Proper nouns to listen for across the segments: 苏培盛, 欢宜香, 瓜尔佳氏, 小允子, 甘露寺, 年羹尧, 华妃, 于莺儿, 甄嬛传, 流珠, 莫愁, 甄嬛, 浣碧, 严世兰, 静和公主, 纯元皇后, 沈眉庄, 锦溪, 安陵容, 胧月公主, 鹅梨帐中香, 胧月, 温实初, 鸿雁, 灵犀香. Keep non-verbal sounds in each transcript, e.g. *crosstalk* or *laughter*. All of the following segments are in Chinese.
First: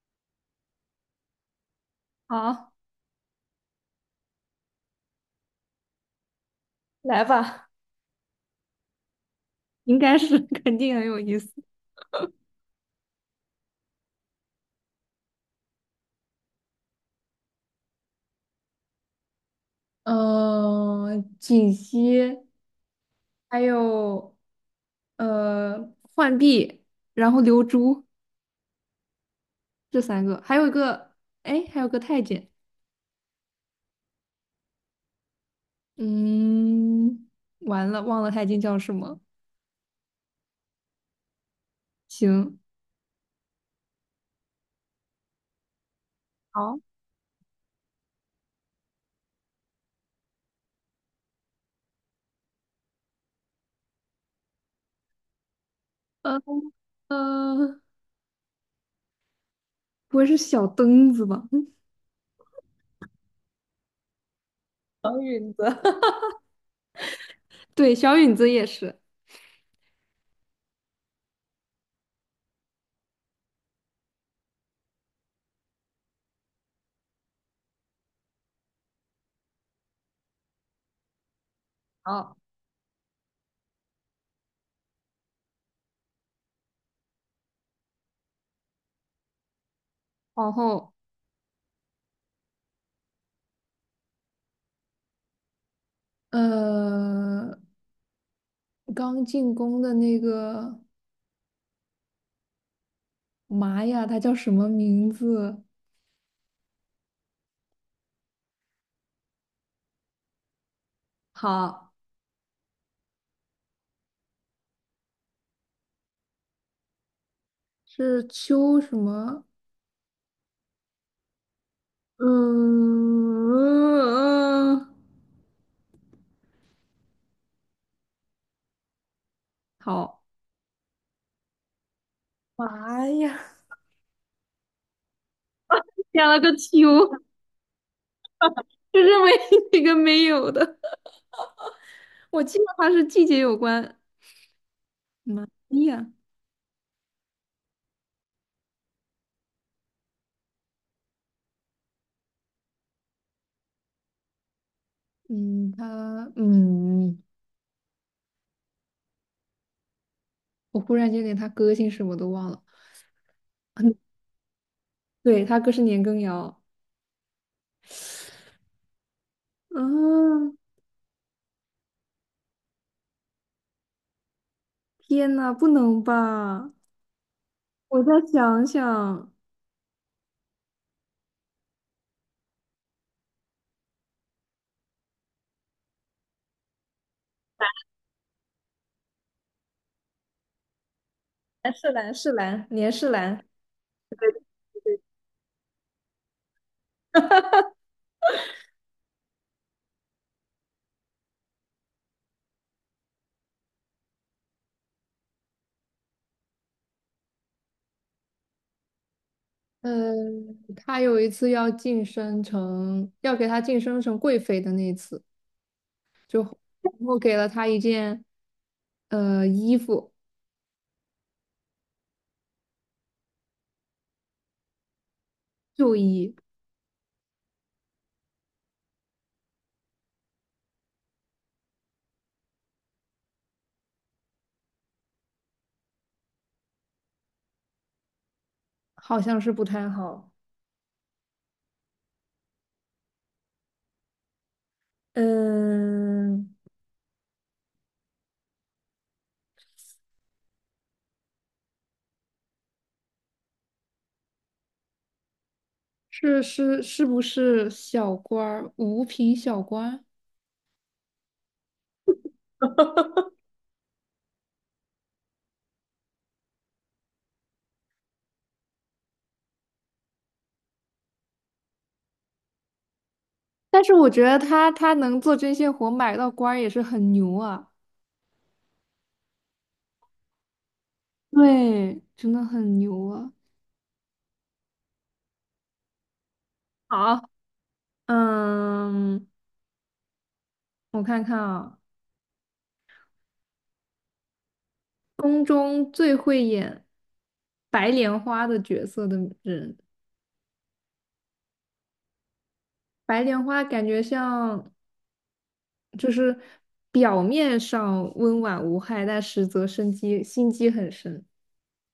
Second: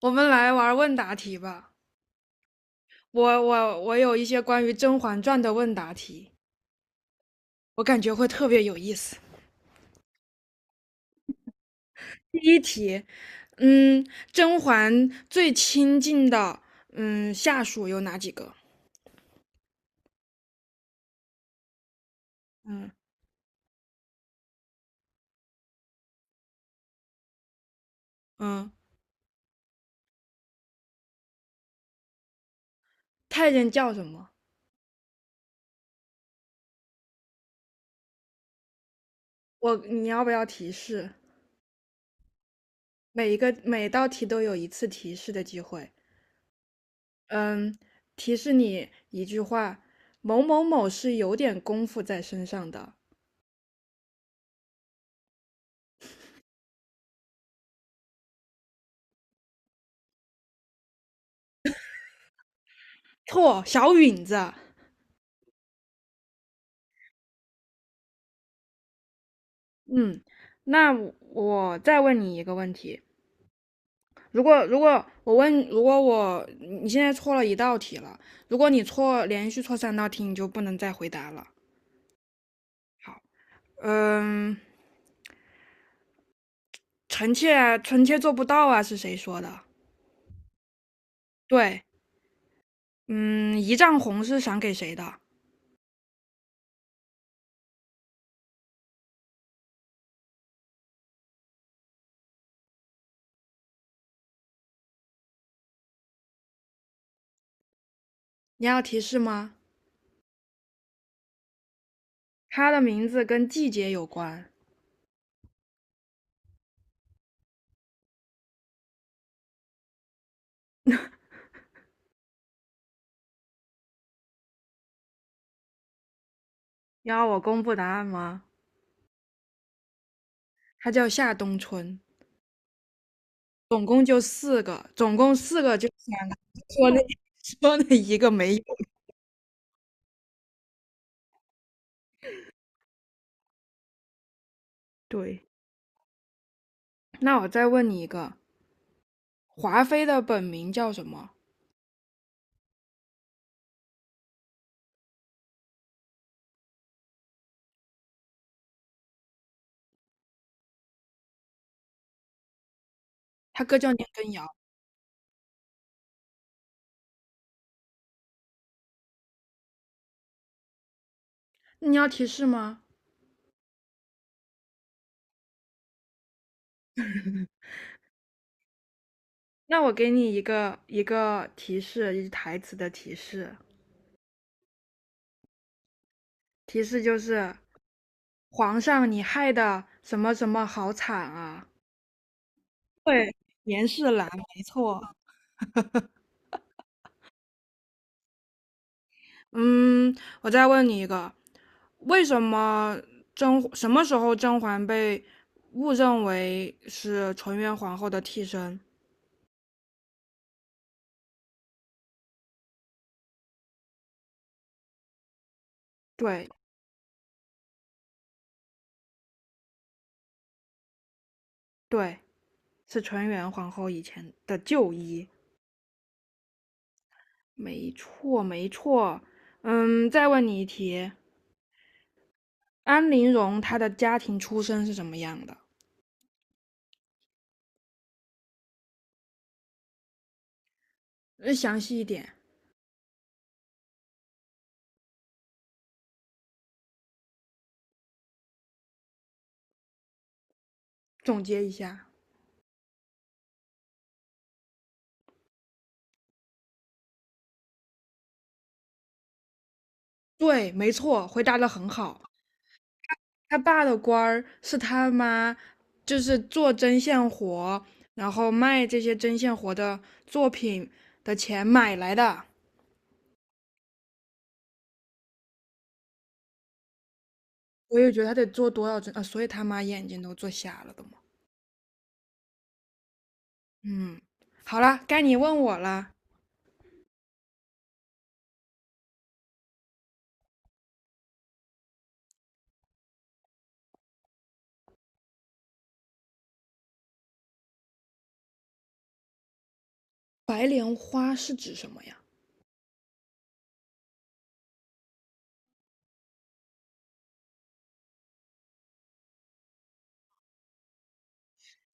我们来玩问答题吧。好，我有一些关于《甄嬛传》的问答题，来吧。我感觉会特别有意思。应该是 *laughs* 肯定很有意思。第一题，嗯，甄嬛最亲近的下属有哪几个？锦溪，嗯。还有浣碧，然后流珠，嗯，这三个，还有一个，哎，还有个太监。太监叫什么？嗯，完了，忘了太监叫什么。你要不要提示？行，每一个每道题都有一次提示的机会。好，嗯，提示你一句话：某某某是有点功夫在身上的。呃呃，不会是小灯子吧？嗯。错，小允子。小允子。*laughs* 对，小允子也是。嗯，那我再问你一个问题：如果你现在错了一道题了，如果你连续错三道题，你就不能再回答了。好，嗯，臣妾啊臣妾做不到啊，是谁说的？皇后。对，嗯，一丈红是赏给谁的？呃，刚进宫的那个。妈呀，他叫什么名字？你要提示吗？好，他的名字跟季节有关。是秋什么？嗯，你要我公布答案吗？好，他叫夏冬春，妈呀，总共四个，*laughs* 加了个秋，说那 *laughs* 说那一个没有。就是没一个没有的。我记得他是季节有关。对，妈呀，那我再问你一个，华妃的本名叫什么？嗯，他嗯，我忽然间连他哥姓什么都忘了。她哥叫嗯，年羹尧。对，他哥是年羹尧。嗯，你要提示吗？天呐，不能吧？我再想想，那我给你一个提示，一台词的提示。提示就是，皇上你害的什么什么好惨啊！蓝是蓝是蓝，年是对，蓝。严世兰，没错。嗯，我再问你一个，为什么甄什么时候甄嬛被误认为是纯元皇后的替身？呃，他有一次要晋升成，要给他晋升成贵妃的那一次，对。然后给了他一件衣服，对，是纯元皇后以前的旧衣。旧衣，没错，没错。嗯，再问你一题，安陵容她的家庭出身是什么样的？好像是不太好。呃详细一点，嗯，总结一下。是不是小官儿，五品小官？对，没错，回答的很好。*laughs* 他爸的官儿是他妈，就是做针线活，然后卖这些针线活的作品的钱买来的。但是我觉得他能做针线活买到官儿也是很牛啊。我也觉得他得做多少针啊，所以他妈眼睛都做瞎了的嘛。对，真的很牛啊。嗯，好了，该你问我了。好，嗯，我看看啊。宫中最会演白莲花的角色的人。白莲花是指什么呀？白莲花感觉像就是表面上温婉无害，但实则生机心机很深。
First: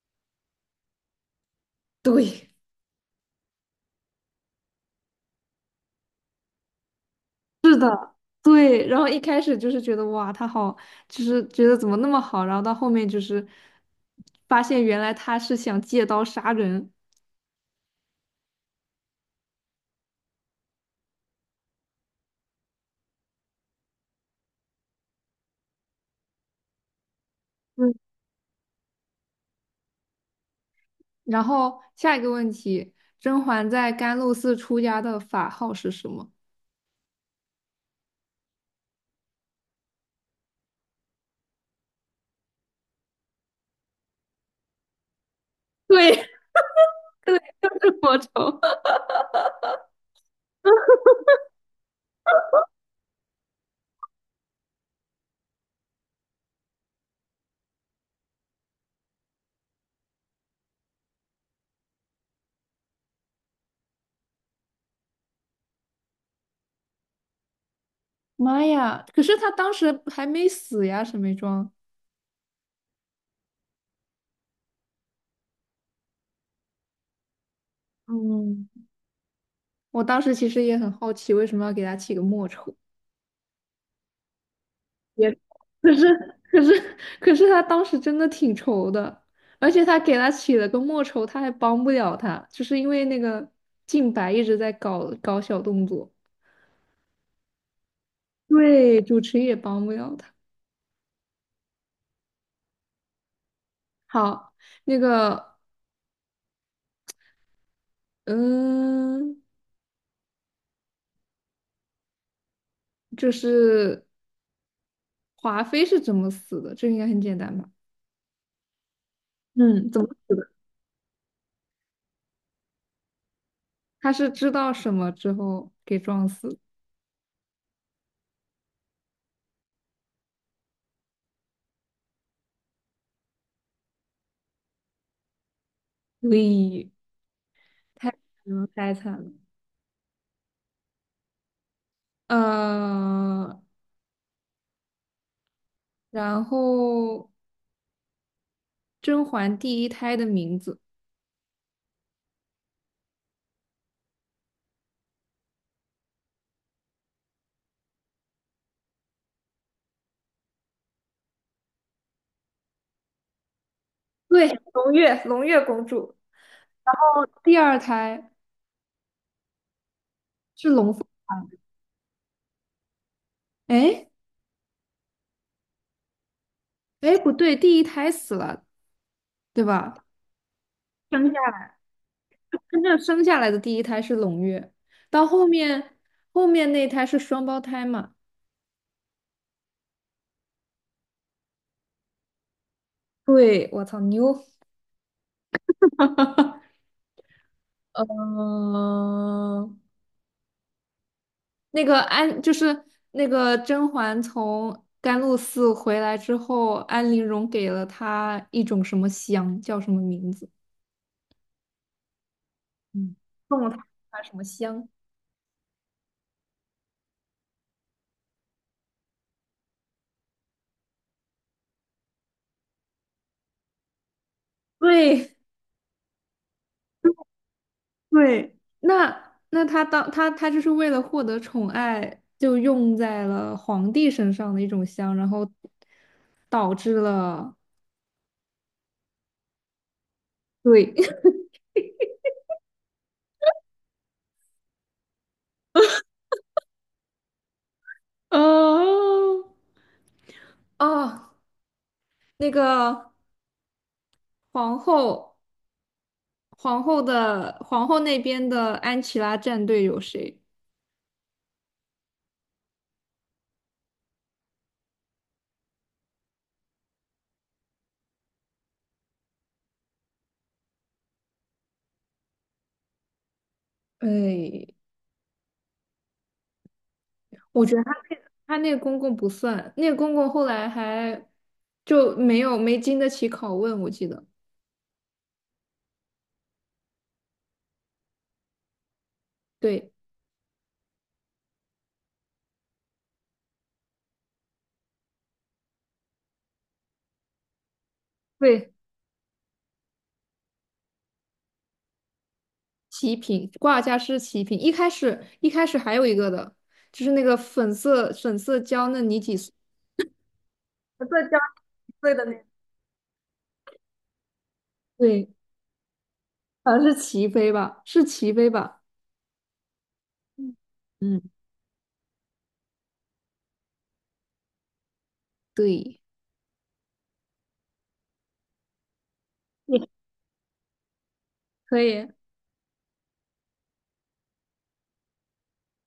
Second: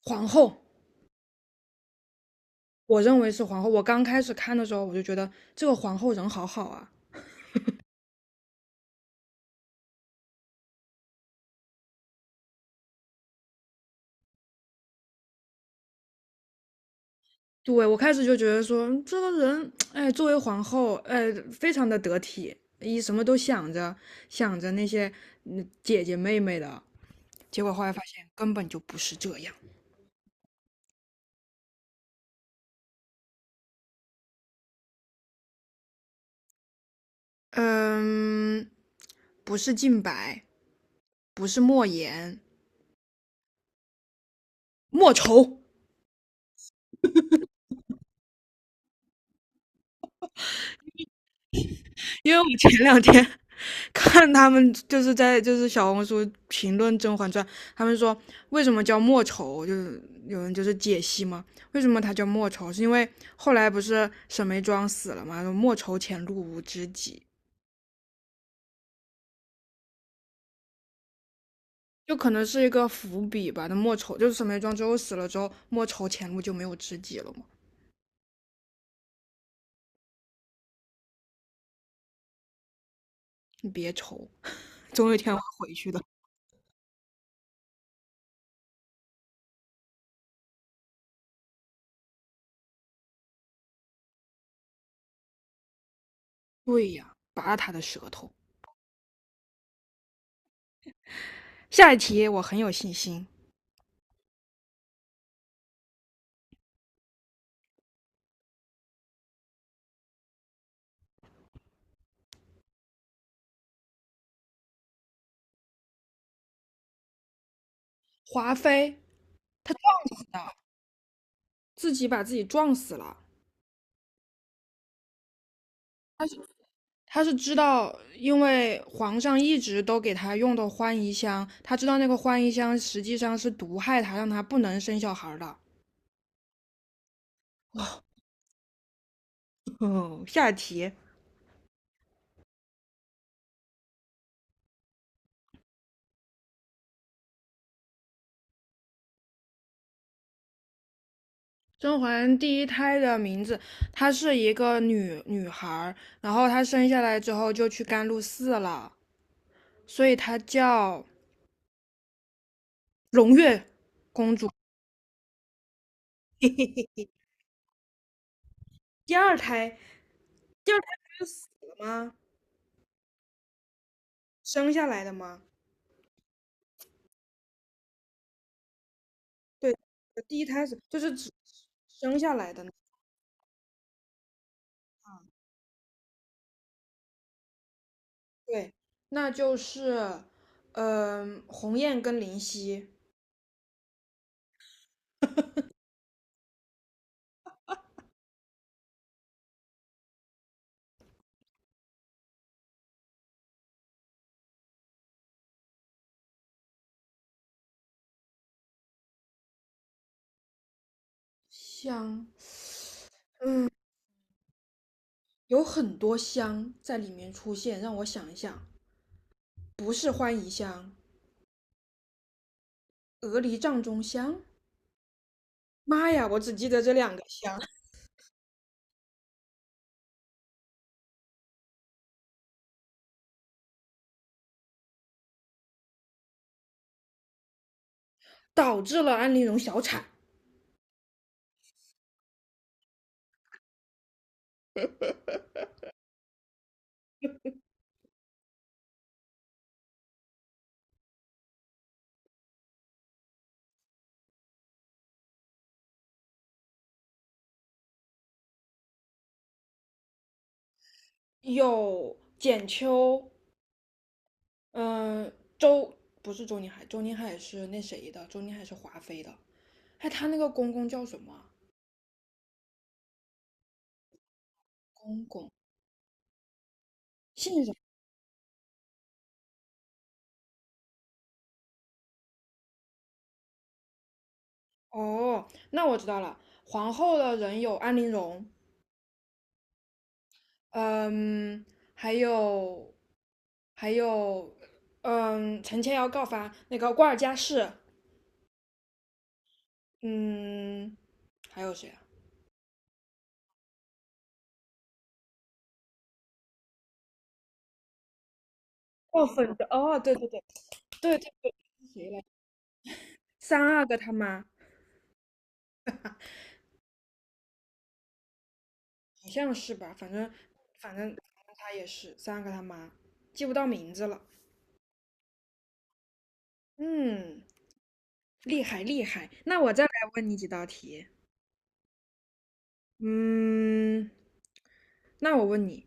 皇后。对，我认为是皇后。我刚开始看的时候，我就觉得这个皇后人好好啊。*laughs* 是的，对。然后一开始就是觉得哇，他好，就是觉得怎么那么好，然后到后面就是发现原来他是想借刀杀人。对。我开始就觉得说这个人，哎，作为皇后，哎，非常的得体，一什么都想着想着那些姐姐妹妹的。结果后来嗯，发现根本就不是这样。然后下一个问题，甄嬛在甘露寺出家的法号是什么？嗯，不是靖白，不是莫言，莫愁。对， *laughs* 对，就是魔咒。因为我前两天 *laughs* 看他们在小红书评论《甄嬛传》，他们说为什么叫莫愁，就是有人就是解析嘛，为什么他叫莫愁，是因为后来不是沈眉庄死了嘛，莫愁前路无知己，妈呀！可是他当时还没死呀，沈眉庄。就可能是一个伏笔吧。那莫愁就是沈眉庄之后死了之后，莫愁前路就没有知己了嘛，嗯，我当时其实也很好奇，为什么要给他起个莫愁？你别愁，总有一也天会回去可的。是，可是，可是他当时真的挺愁的，而且他给他起了个莫愁，他还帮不了他，就是因为那个静白一直在搞小动作。对呀，拔他的舌头。对，主持也帮不了他。下一题我很有信心，好，那个，嗯，就是华妃是怎么死的？这应该很简单吧？华妃。嗯，怎么死的？自己把自己撞死了。他是知道什么之后给他撞是死的，他是知道，因为皇上一直都给他用的欢宜香，他知道那个欢宜香实际上是毒害他，让他不能生小孩的。喂，太惨了，太惨了。哦，下题，呃，然后甄嬛第一胎的名字，甄嬛第一胎的名字，她是一个女孩，然后她生下来之后就去甘露寺了，所以她叫胧月公主。对，胧月，胧月公主，然后第二胎第二胎，是第二胎龙凤不是胎。死了吗？哎生下来的吗？哎,不对，第一胎死了，对对，吧？呃第一胎是就是只生下来，生下来的那。真正生下来的第一胎是胧月，到后面后面那胎是双胞胎嘛？对，那就是，鸿雁跟灵犀。对，我操，牛！*laughs* 嗯、那个安就是那个甄嬛从甘露寺回来之后，安陵容给了她一种什么香，叫什么名字？香嗯，送了她什么香？有很多香在里面出现，让我想一想，不是欢宜香，鹅梨帐中香，对妈呀，我只记得这两个香，对，那那她当她她就是为了获得宠爱，就用在了皇帝身上的一种香，然后导致了导致了安陵容小产。对。 *laughs* 哦哦，那个皇后。皇后的皇后那边的安琪拉战队有谁？有简秋，嗯、周不是周宁海，周宁海是那谁的，周宁海是华妃的，哎，她那个公公叫什么啊。哎，公公姓我什么？觉得他那个公公不算，那个公公后来还就没经得起拷问，我记得。哦，那我知道了。皇后的人有安陵容，对嗯，还有还有，陈千瑶告发那个瓜尔佳氏，对，嗯，还有谁啊？齐平挂架是齐平，一开始还有一个的，就是那个粉色娇嫩你哦，几岁？粉的，哦，对。粉对色对娇对，几谁岁来？的那个？三阿哥他妈，对，好像是齐妃吧，是齐妃吧？好像是吧？反正嗯，反正嗯反正他也是三阿哥他妈，记不到名字了。对，嗯，厉害厉害。那我再也来问你几道题。可以。嗯，那我问你。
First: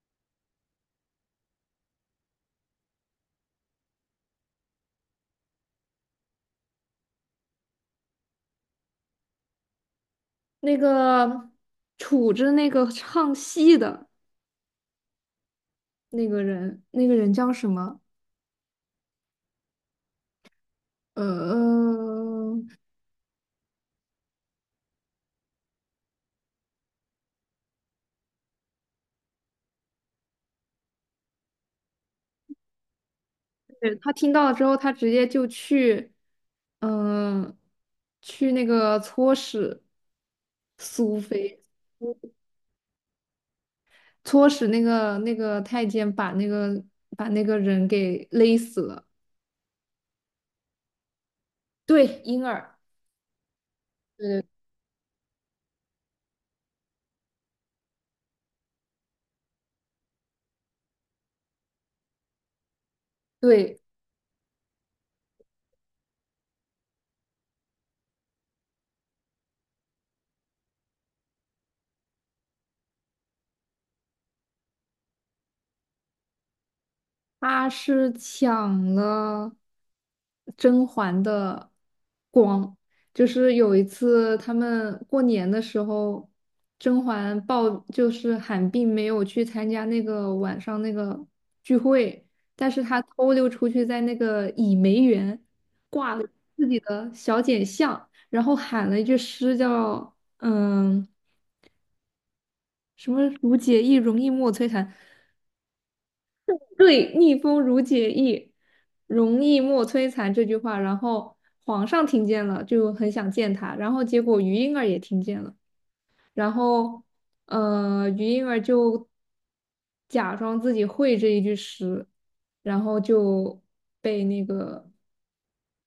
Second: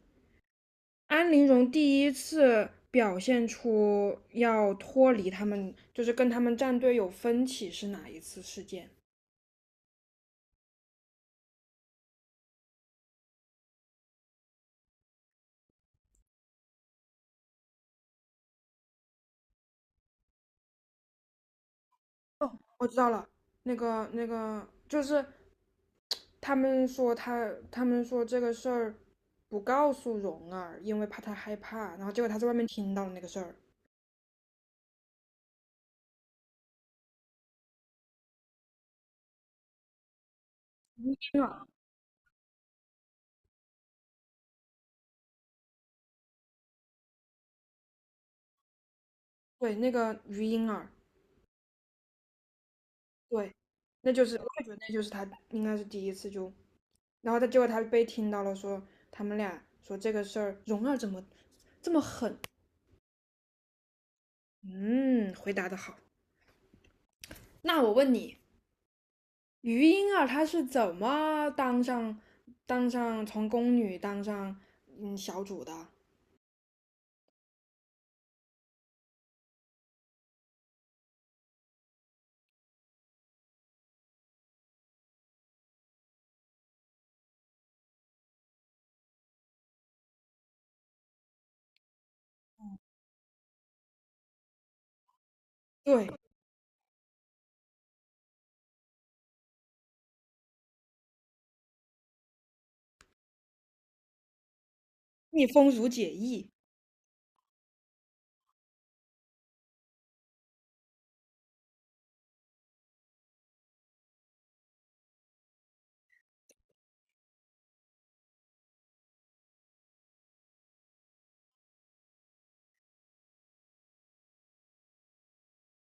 安陵容第一次表现出要脱离他们，就是跟他们战队有分歧是哪一次事件？那个杵着那个唱戏的那个人，那个人叫什么？呃，哦，我知道了，那个就是他们说这个事儿不告诉蓉儿，因为怕她害怕，然后结果她在外面听到了那个事儿。对他听到了之后，他直接就去，嗯、去那个搓使苏婴菲，儿，搓使那个太监把那个把那个人给勒死了。对，那个于莺儿，对，婴儿，对，那就对是我对也觉得那就是他应该是第一次就，然后结果他被听到了说他们俩说这个事儿，蓉儿怎么这么狠，对。嗯，回答的好。那我问你，于莺儿她是怎么当上从宫女当上小主的？他是抢了甄嬛的光，就是有一次他们过年的时候，甄嬛抱就是喊病没有去参加那个晚上那个聚会，但是她偷溜出去在那个倚梅园对，自己的小简巷，然后喊了一句诗叫嗯什么"如解意容易莫摧残"，逆风如解意，对，逆风如解意，容易莫摧残这句话，然后皇上听见了，就很想见他，然后结果于莺儿也听见了，然后于莺儿就假装自己会这一句诗，然后就被那个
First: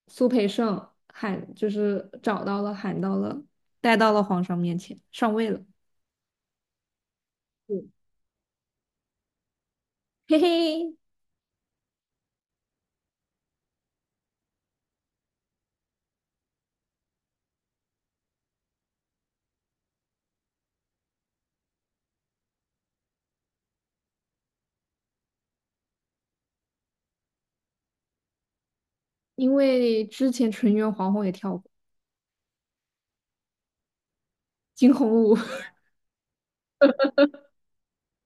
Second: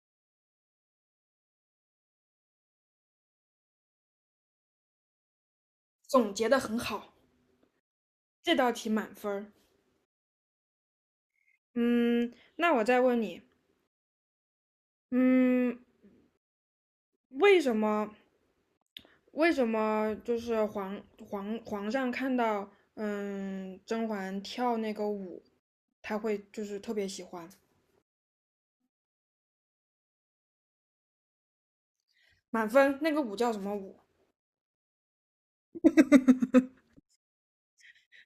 苏培盛喊，就是找到了，喊到了，带到了皇上面前，上位了。总结的很好，嗯，这道题满分儿。嘿嘿，嗯，那我再问你，嗯，为什么为什么就是皇上看到甄嬛跳那个舞，他会就是特别喜欢？因为之前纯元皇后也跳过满分，那个舞叫什么舞？惊鸿舞。*laughs*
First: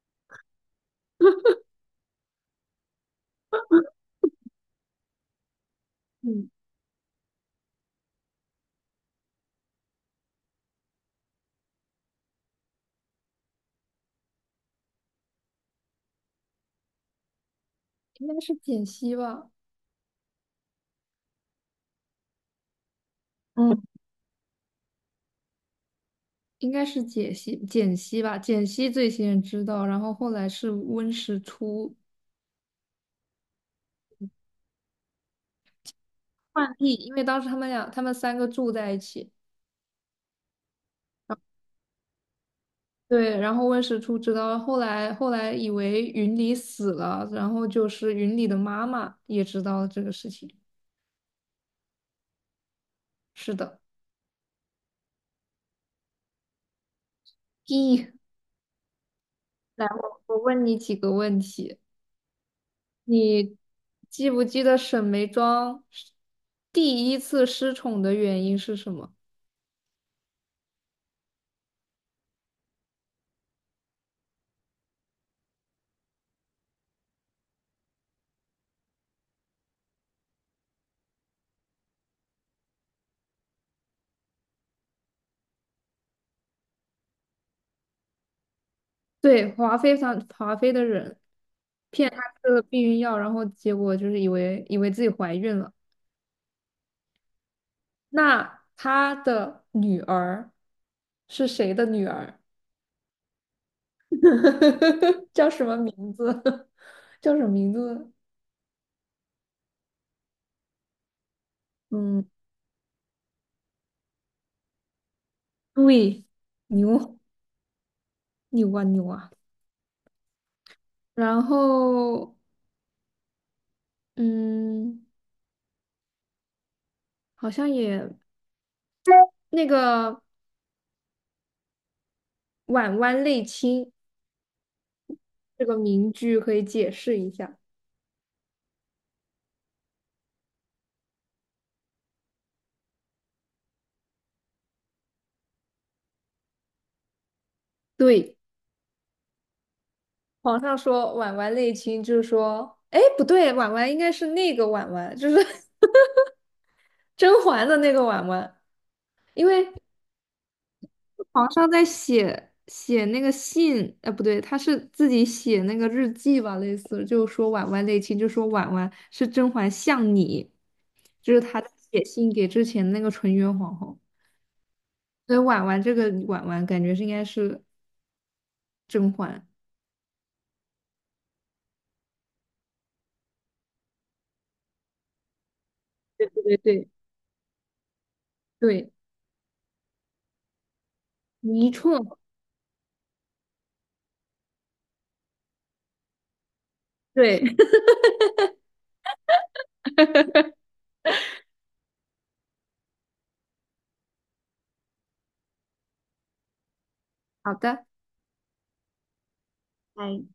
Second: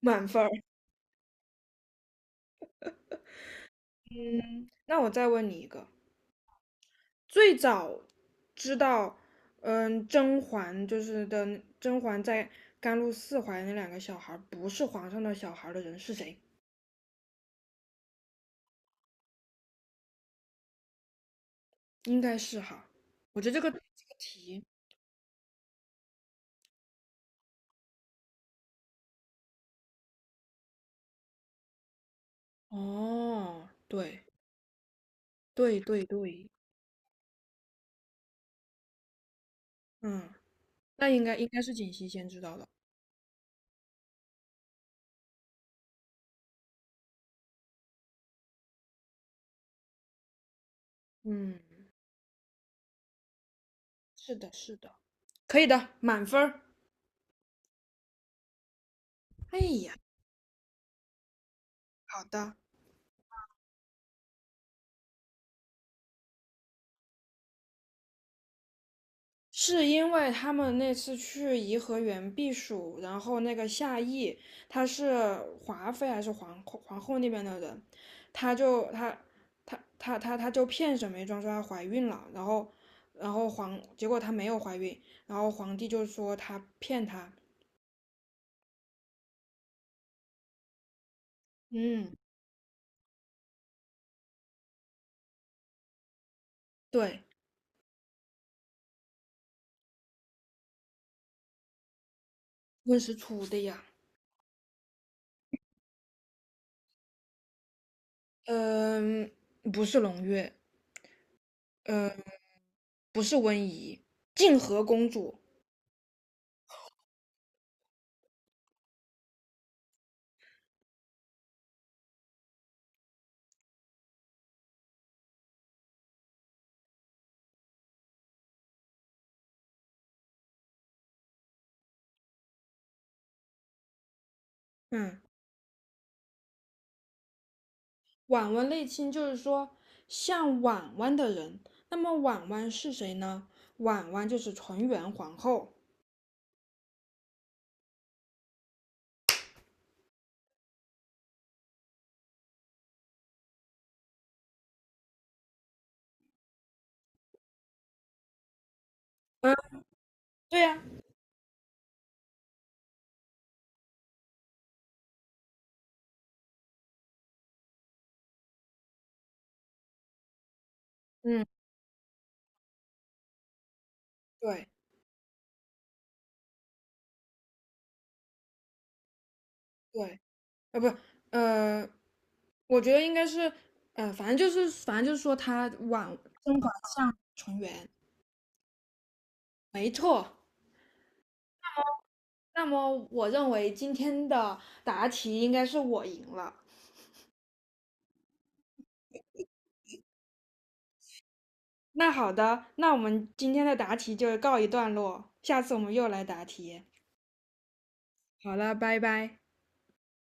满分。嗯，那我再问你一个，嗯，最早知道，甄嬛就是的，甄嬛在甘露寺怀的那两个小孩儿不是皇上的小孩儿的人是谁？应该是简溪吧。应该是哈，我觉得嗯，这个题，应该是解析简溪吧，简溪最先知道，然后后来是温实初哦，对。对，浣碧，因为当时他们三个住在一起。嗯，那应该应该是锦汐先知道的，对，然后温实初知道，后来以为云里死了，然后就是云里的妈妈也知道了这个事情。嗯，是的，是的，是的，可以的，满分儿。咦，哎来，呀，我问你几个问题。好的。你记不记得沈眉庄第一次失宠的原因是什么？是因为他们那次去颐和园避暑，然后那个夏邑，他是华妃还是皇后。皇后那边的人，他就他他他他他就骗沈眉庄说她怀孕了，然后然后皇结果她没有怀孕，然后皇帝就说他骗她，对，华妃，上华妃的人骗嗯，她吃了避孕药，然后结果就是以为自己怀孕了。对，那她的女儿是谁的女儿？温实初的呀，*laughs* 叫什么名字？*laughs* 叫什么名字？嗯，不是胧月，嗯，嗯，不是温宜，静和公主，对，牛，牛啊牛啊！然后嗯，好像也那个婉婉类卿嗯。这个名句可以解释一下。婉婉类亲就是说像婉婉的人，那么婉婉是谁呢？婉婉就是纯元皇后。对。皇上说婉婉内亲，就是说，哎，不对，婉婉应该是那个婉婉，就是 *laughs* 甄嬛的那个婉婉，因嗯，为对呀、皇上在写那个信，呃，不对，他是自己写那个日记吧，类似就说婉婉内亲，就说婉婉是甄嬛像你，就是嗯，他在写信给之前那个纯元皇后，对所以婉婉这个婉婉感觉是应该是甄嬛。对，呃，不，呃，我觉得应该是，呃，反正就是说对对甄嬛对，像纯元，对，没错。没错，那么我认为今天的答题应该是我赢了。对。*laughs* 那好的，那我们今天的答题就告一段落，下次我们又来答题。好的。好了，拜拜。哎，